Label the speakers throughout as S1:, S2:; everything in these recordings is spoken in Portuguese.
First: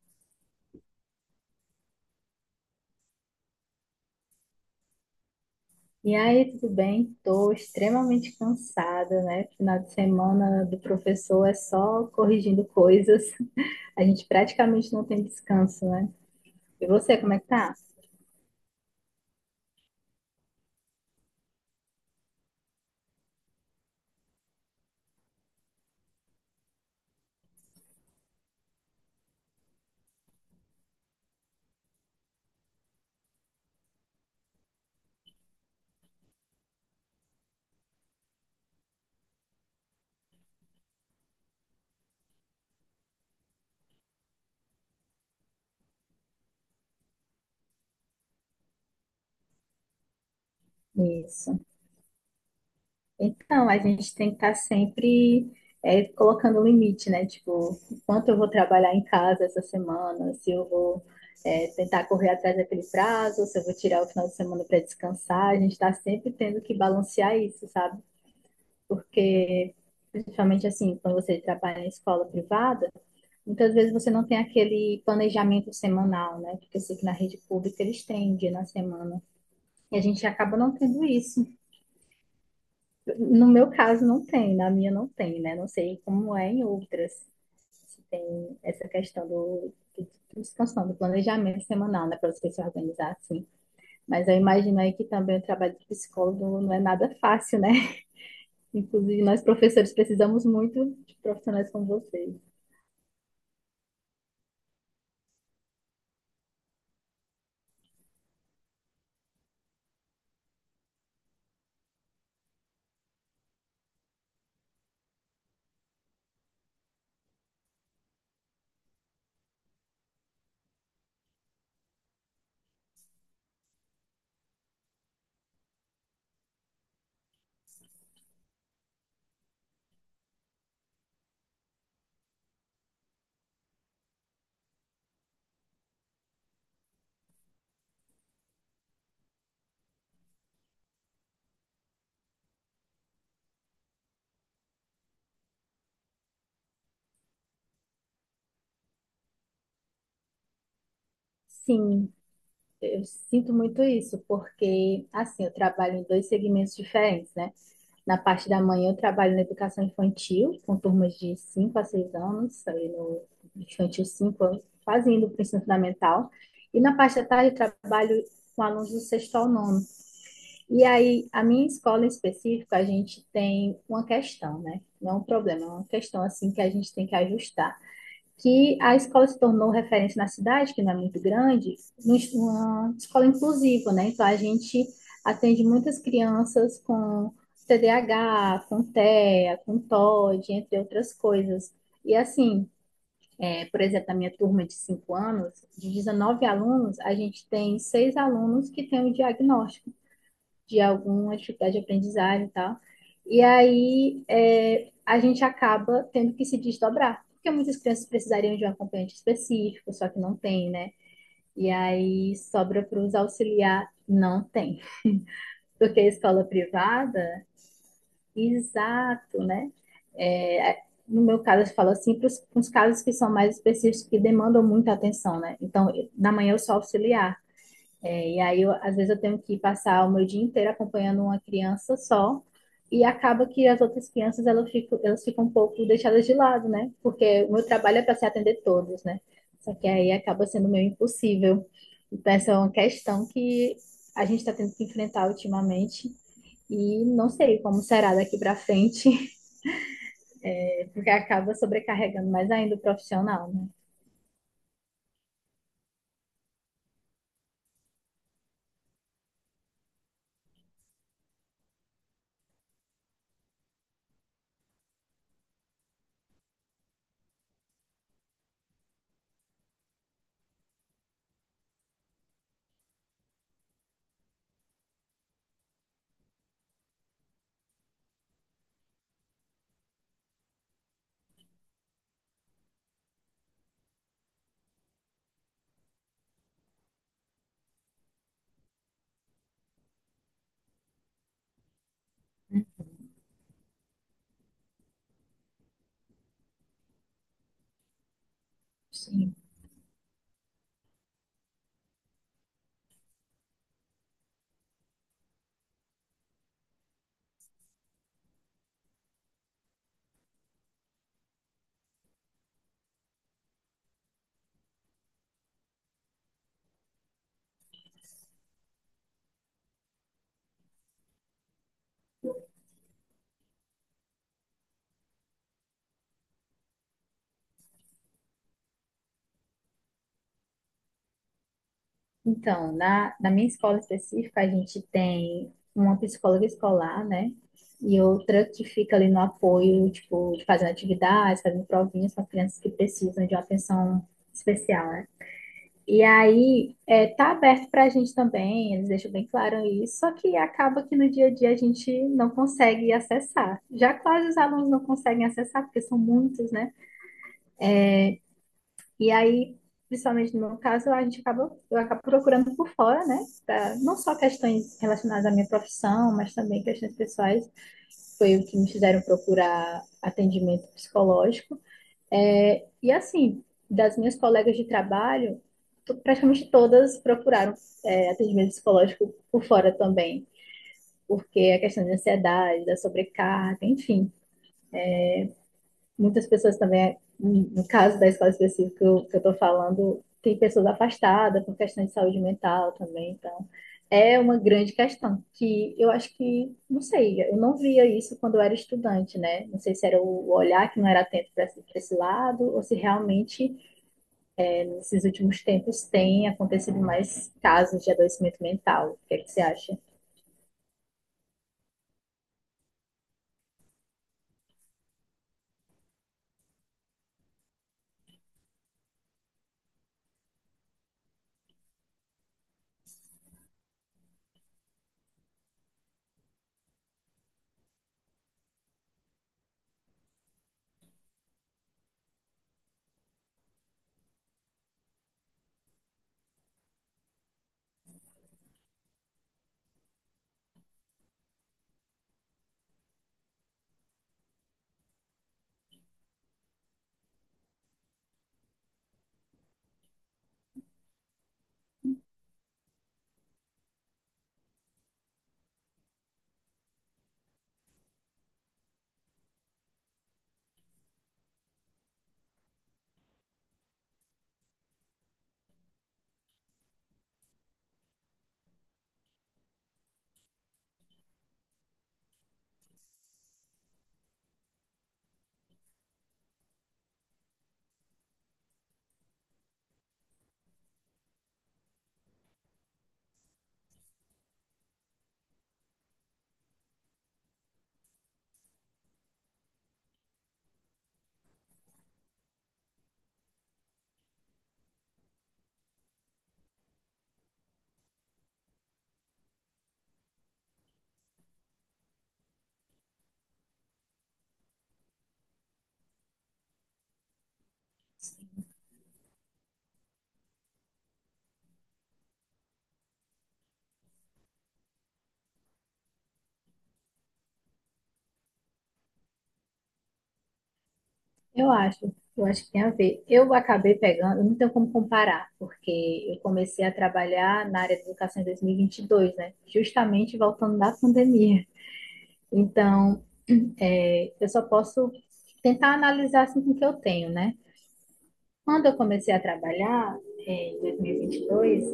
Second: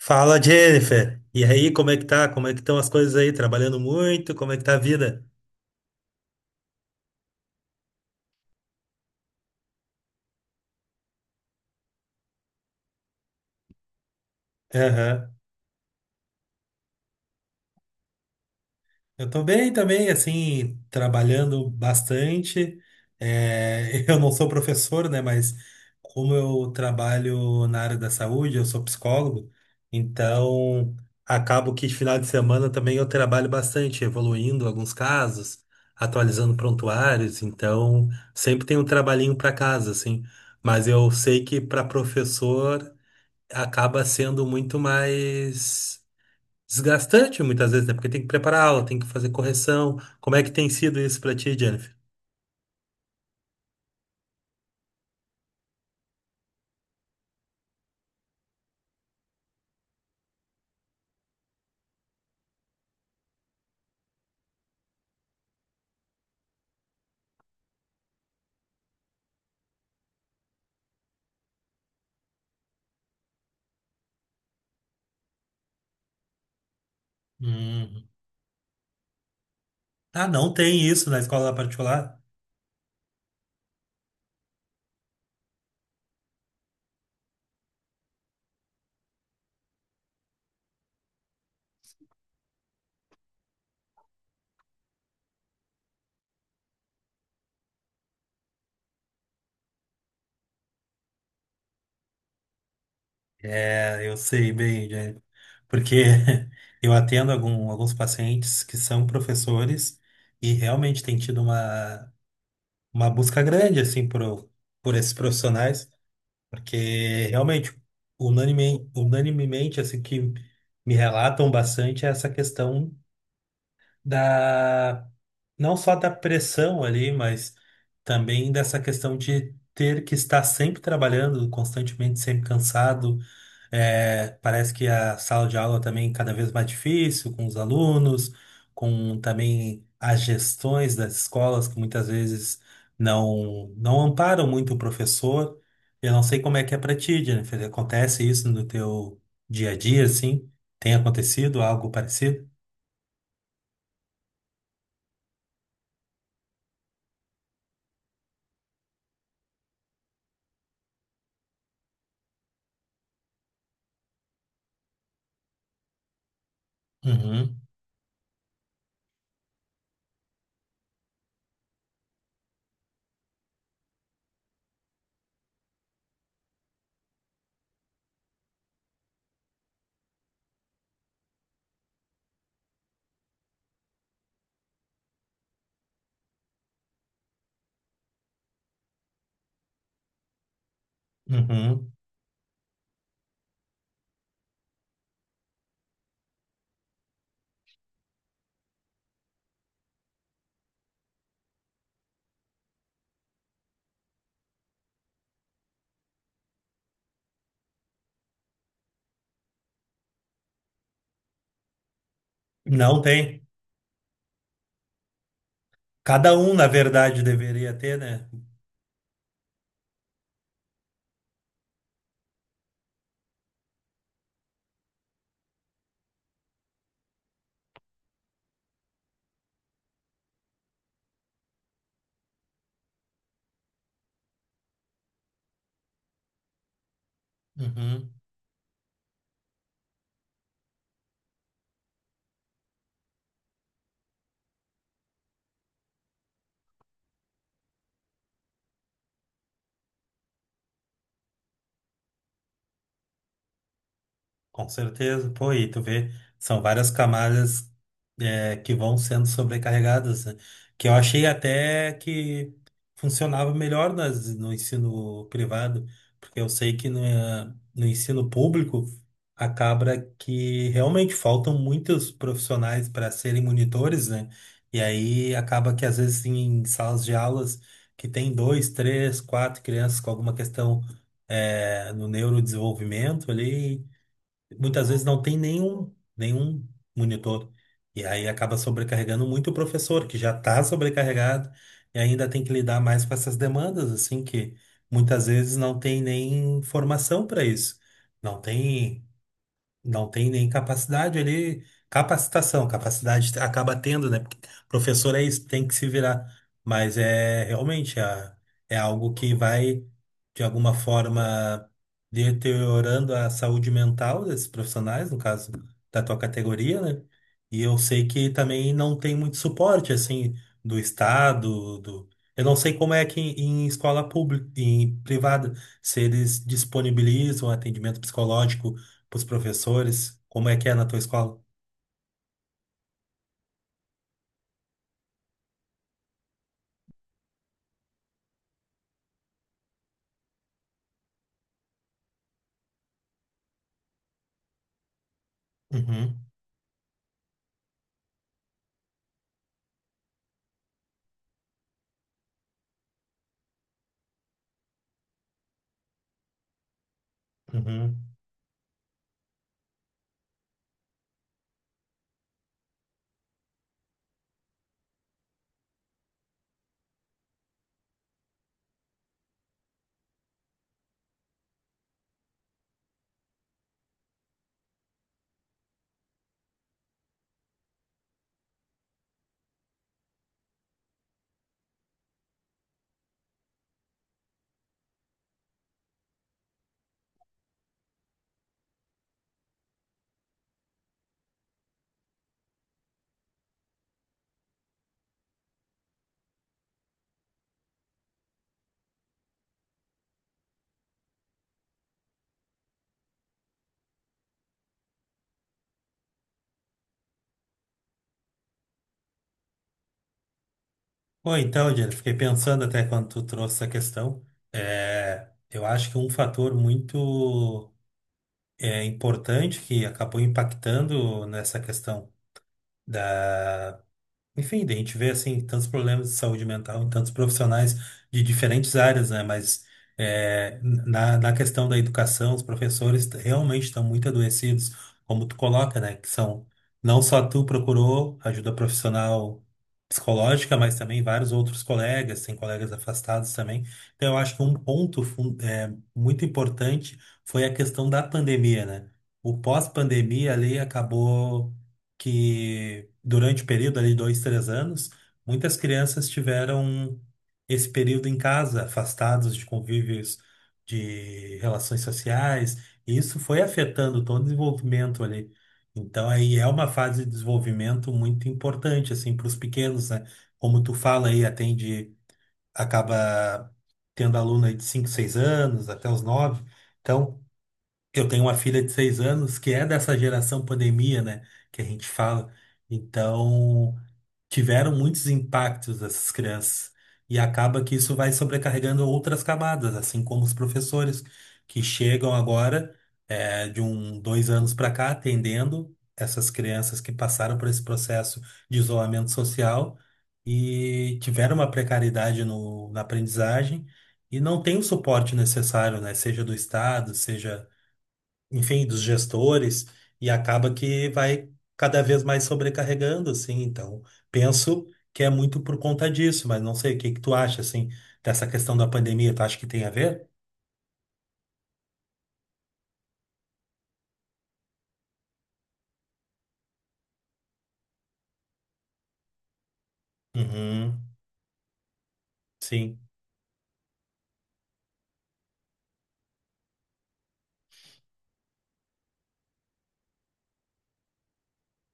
S1: Fala, Jennifer. E aí, como é que tá? Como é que estão as coisas aí? Trabalhando muito? Como é que tá a vida?
S2: E aí, tudo bem? Estou extremamente cansada, né? Final de semana do professor é só corrigindo coisas. A gente praticamente não tem descanso, né? E você, como é que tá?
S1: Eu tô bem também, assim, trabalhando bastante. É, eu não sou professor, né? Mas como eu trabalho na área da saúde, eu sou psicólogo, então acabo que de final de semana também eu trabalho bastante, evoluindo alguns casos, atualizando prontuários, então sempre tem um trabalhinho para casa, assim. Mas eu sei que para professor acaba sendo muito mais desgastante muitas vezes, né? Porque tem que preparar aula, tem que fazer correção. Como é que tem sido isso pra ti,
S2: Isso.
S1: Jennifer?
S2: Então, a gente tem que estar sempre colocando um limite, né? Tipo, quanto eu vou trabalhar em casa essa semana, se eu vou tentar correr atrás daquele prazo, se eu vou tirar o final de semana para descansar. A gente está sempre tendo que balancear isso, sabe? Porque principalmente assim, quando você trabalha em escola privada, muitas vezes você não tem aquele planejamento semanal, né? Porque eu sei que na rede pública eles
S1: Uhum.
S2: têm um dia na semana. E a gente
S1: Ah, não
S2: acaba não
S1: tem
S2: tendo
S1: isso na
S2: isso.
S1: escola particular?
S2: No meu caso, não tem, na minha não tem, né? Não sei como é em outras, se tem essa questão do descanso, do planejamento semanal, né? Para você se organizar assim. Mas eu imagino aí que também o trabalho de psicólogo não é nada fácil, né? Inclusive, nós professores precisamos muito de profissionais como vocês.
S1: É, eu sei bem, Jennifer. Porque eu atendo alguns pacientes que são professores e realmente tem tido uma busca grande, assim, por esses profissionais, porque realmente, unanimemente, assim, que me relatam bastante é essa questão da não só da pressão ali, mas também dessa questão de ter que estar sempre trabalhando, constantemente, sempre cansado. Parece que a sala de aula também é cada vez mais difícil com os alunos, com também as gestões das escolas que muitas vezes não amparam muito o professor. Eu não sei como é que é para ti, Jennifer. Acontece isso no teu dia a dia, assim? Tem acontecido algo
S2: Sim,
S1: parecido?
S2: eu sinto muito isso, porque assim, eu trabalho em dois segmentos diferentes, né? Na parte da manhã eu trabalho na educação infantil, com turmas de 5 a 6 anos, ali no infantil 5 quase indo para o ensino fundamental. E na parte da tarde
S1: Uhum,
S2: eu trabalho com alunos do sexto ao nono. E aí, a minha escola em específico, a gente tem uma questão, né? Não é um problema, é uma questão assim que a gente tem que ajustar, que a escola se tornou referência na cidade, que não é muito grande, uma escola inclusiva, né? Então a gente atende muitas crianças com TDAH, com TEA, com TOD, entre outras coisas.
S1: uhum.
S2: E assim, é, por exemplo, na minha turma de 5 anos, de 19 alunos, a gente tem 6 alunos que têm o diagnóstico de alguma dificuldade de aprendizagem e tal. E aí a gente acaba tendo que se desdobrar, porque muitas crianças precisariam de um acompanhante específico, só que não tem, né? E aí sobra
S1: Não
S2: para os
S1: tem.
S2: auxiliar, não tem. Porque a
S1: Cada
S2: escola
S1: um, na verdade,
S2: privada,
S1: deveria ter, né?
S2: exato, né? É, no meu caso, eu falo assim, para os casos que são mais específicos, que demandam muita atenção, né? Então, na manhã eu sou auxiliar. E aí, às vezes, eu tenho que passar o meu dia inteiro acompanhando uma criança só, e acaba que as outras crianças elas ficam um pouco deixadas de lado, né? Porque o meu trabalho é para
S1: Uhum.
S2: se atender todos, né? Só que aí acaba sendo meio impossível. Então, essa é uma questão que a gente está tendo que enfrentar ultimamente, e não sei como será daqui para frente, porque acaba sobrecarregando mais ainda o profissional, né?
S1: Com certeza, pô, e tu vê, são várias camadas, que vão sendo sobrecarregadas, né? Que eu achei até que funcionava melhor nas, no ensino privado, porque eu sei que no, no ensino público acaba que realmente faltam muitos profissionais para serem monitores, né? E aí acaba que às vezes em salas de aulas que tem dois, três, quatro crianças com alguma questão no neurodesenvolvimento ali muitas vezes não tem nenhum monitor. E aí acaba sobrecarregando muito o professor, que já está sobrecarregado e ainda tem que lidar mais com essas demandas, assim, que muitas vezes não tem nem formação para isso. Não tem,
S2: Sim.
S1: não tem nem capacidade ali, capacitação, capacidade acaba tendo, né? Porque professor é isso, tem que se virar. Mas é realmente, é algo que vai, de alguma forma, deteriorando a saúde mental desses profissionais, no caso da tua categoria, né? E eu sei que também não tem muito suporte, assim, do Estado, do... Eu não sei como é que em escola pública, em privada, se eles disponibilizam atendimento psicológico para os professores? Como é que é na tua escola?
S2: Então, na minha escola específica, a gente tem uma psicóloga escolar, né? E outra que fica ali no apoio, tipo, fazendo atividades, fazendo provinhas para crianças que precisam de uma atenção especial, né? E
S1: Uhum,
S2: aí, é, tá aberto para a gente também, eles deixam bem claro isso, só que acaba que no dia a dia a gente não consegue acessar. Já quase os alunos não conseguem acessar, porque são muitos, né?
S1: uhum.
S2: E aí, principalmente no meu caso, a gente acaba, eu acabo procurando por fora, né? Não só questões relacionadas à minha profissão, mas também questões pessoais. Foi o que me fizeram procurar atendimento psicológico. E assim, das minhas colegas de trabalho, praticamente todas procuraram atendimento psicológico por fora também, porque a questão de ansiedade, da sobrecarga, enfim. Muitas pessoas também, no caso da escola específica que eu estou falando, tem pessoas afastadas por questão de saúde mental também, então é uma grande questão que eu acho que, não sei, eu não via isso quando eu era estudante, né? Não sei se era o olhar que não era atento para pra esse lado ou se realmente nesses últimos tempos tem acontecido mais casos de adoecimento mental. O que é que você acha?
S1: Bom, então, Jennifer, fiquei pensando até quando tu trouxe essa questão. É, eu acho que um fator muito, importante, que acabou impactando nessa questão da. Enfim, daí a gente vê assim tantos problemas de saúde mental em tantos profissionais de diferentes áreas, né? Mas na questão da educação, os professores, realmente estão muito adoecidos, como tu coloca, né? Que são, não só tu procurou ajuda profissional psicológica, mas também vários outros colegas, tem colegas afastados também. Então eu acho que um ponto, muito importante, foi a questão da pandemia, né? O pós-pandemia ali acabou que durante o período ali de dois, 3 anos, muitas crianças tiveram esse período em casa, afastados de convívios, de relações sociais, e isso foi afetando todo o desenvolvimento ali. Então aí é uma fase de desenvolvimento muito importante assim para os pequenos, né? Como tu fala aí, atende, acaba tendo aluno aí de 5 6 anos até os nove, então eu tenho uma filha de 6 anos que é dessa geração pandemia, né? Que a gente fala. Então, tiveram muitos impactos essas crianças. E acaba que isso vai sobrecarregando outras camadas, assim como os professores que chegam agora, de um, dois anos para cá, atendendo essas crianças que passaram por esse processo de isolamento social e tiveram uma precariedade na aprendizagem e não tem o suporte necessário, né? Seja do Estado, seja enfim, dos gestores, e acaba que vai cada vez mais sobrecarregando, assim. Então, penso que é muito por conta disso, mas não sei, o que que tu acha, assim, dessa questão da pandemia? Tu acha que tem a ver?
S2: Eu acho que tem a ver. Eu acabei pegando, eu não tenho como comparar, porque eu comecei a trabalhar na área de educação em 2022, né? Justamente voltando da
S1: Uhum,
S2: pandemia.
S1: sim,
S2: Então, eu só posso tentar analisar assim com o que eu tenho, né? Quando eu comecei a trabalhar, em 2022,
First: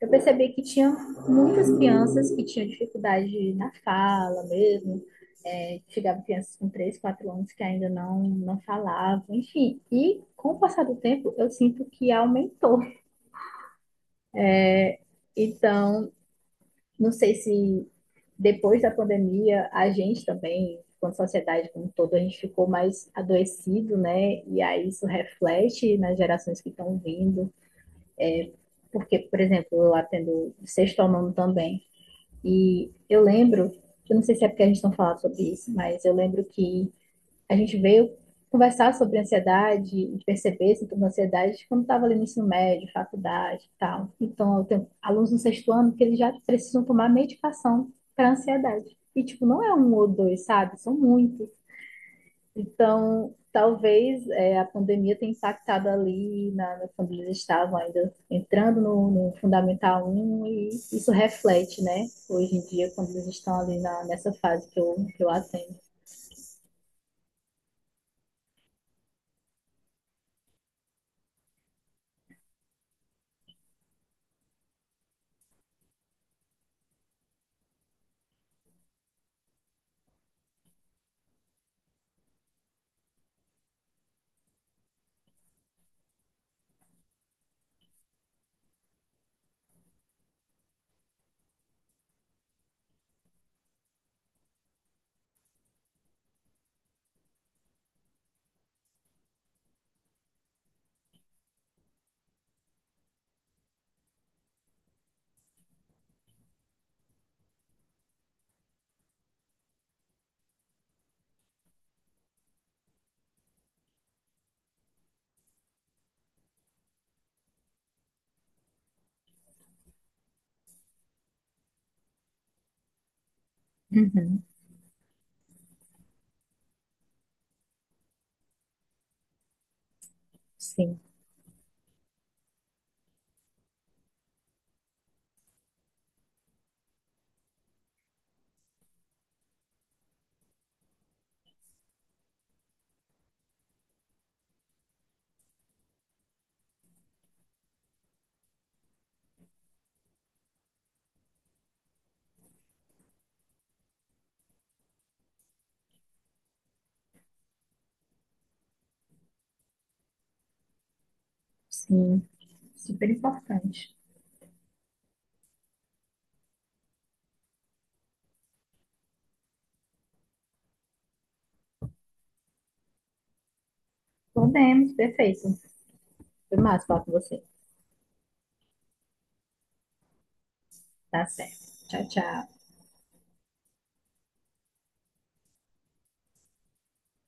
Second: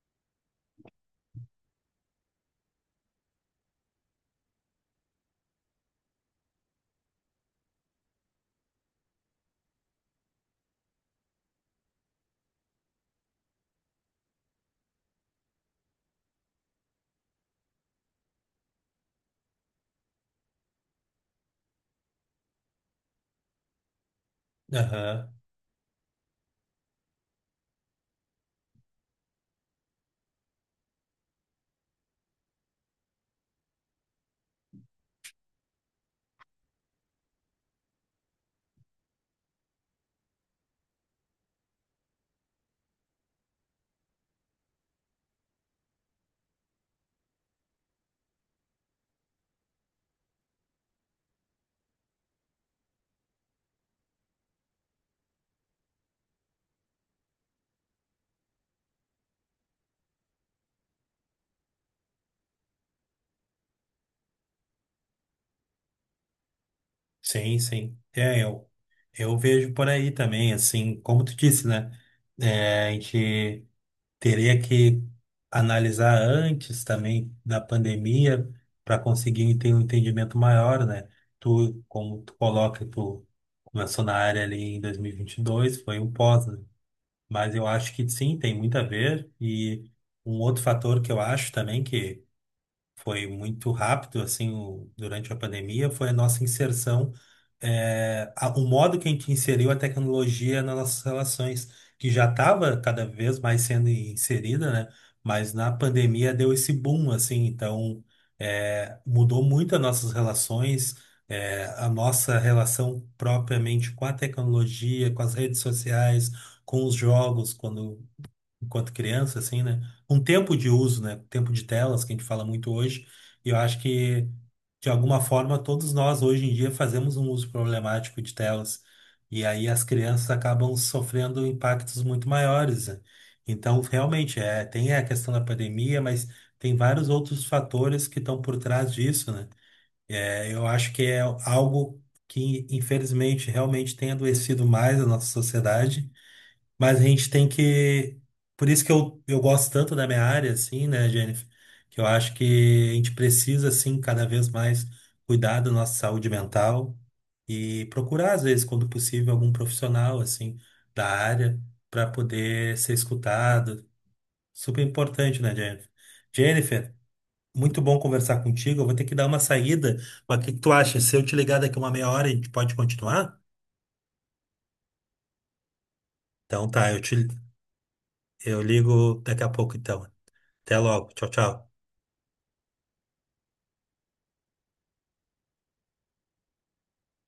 S2: eu percebi que tinha muitas crianças que tinham dificuldade na fala mesmo. Chegava crianças com 3, 4 anos que ainda não falavam, enfim. E com o passar do tempo, eu sinto que aumentou. Então, não sei se depois da pandemia, a gente também, quanto sociedade como um todo, a gente ficou mais adoecido, né? E aí isso
S1: aham,
S2: reflete nas gerações que estão vindo. Porque, por exemplo, eu atendo sexto ao nono também. E eu lembro, eu não sei se é porque a gente não fala sobre isso, mas eu lembro que a gente veio conversar sobre ansiedade e perceber sintomas de ansiedade quando estava ali no ensino médio, faculdade e tal. Então, eu tenho alunos no sexto ano que eles já precisam tomar medicação para ansiedade. E, tipo, não é um ou dois, sabe? São muitos. Então, talvez a pandemia tenha impactado ali quando eles estavam ainda entrando no Fundamental um e isso reflete, né? Hoje em dia, quando eles estão ali nessa fase que que eu atendo.
S1: sim, sim. É, eu vejo por aí também, assim, como tu disse, né? É, a gente teria que analisar antes também da pandemia para conseguir ter um entendimento maior, né? Tu, como tu coloca, tu começou na área ali em dois mil e vinte e dois, foi um pós, né? Mas eu acho que sim, tem muito a ver. E um outro fator que eu acho também que foi muito rápido assim o- durante a pandemia foi a nossa inserção, o modo que a gente inseriu a tecnologia nas nossas relações, que já estava cada vez mais sendo inserida, né? Mas na pandemia deu esse boom, assim. Então, mudou muito as nossas relações, a nossa relação propriamente com a tecnologia, com as redes sociais, com os jogos, quando enquanto criança, assim, né? Um tempo de uso, né? Tempo de telas, que a gente fala muito hoje. E eu acho que,
S2: Uhum.
S1: de alguma forma, todos nós, hoje em dia, fazemos um uso problemático de telas. E aí as crianças acabam
S2: Sim,
S1: sofrendo impactos muito maiores, né? Então, realmente, tem a questão da pandemia, mas tem vários outros fatores que estão por trás disso, né? Eu acho que é algo que, infelizmente, realmente tem adoecido mais a nossa sociedade, mas a gente tem que. Por isso que eu gosto tanto da minha área, assim, né, Jennifer? Que eu acho que a gente precisa, assim, cada vez mais cuidar da nossa saúde mental e procurar, às vezes, quando possível, algum profissional, assim, da área, para
S2: sim.
S1: poder ser
S2: Super
S1: escutado.
S2: importante.
S1: Super importante, né, Jennifer? Jennifer, muito bom conversar contigo. Eu vou ter que dar uma saída, mas o que que tu acha? Se eu te ligar daqui uma meia hora, a gente pode continuar?
S2: Podemos, perfeito. Foi
S1: Então
S2: massa
S1: tá,
S2: falar com você.
S1: eu ligo daqui a pouco, então. Até logo.
S2: Tá
S1: Tchau, tchau.
S2: certo. Tchau, tchau.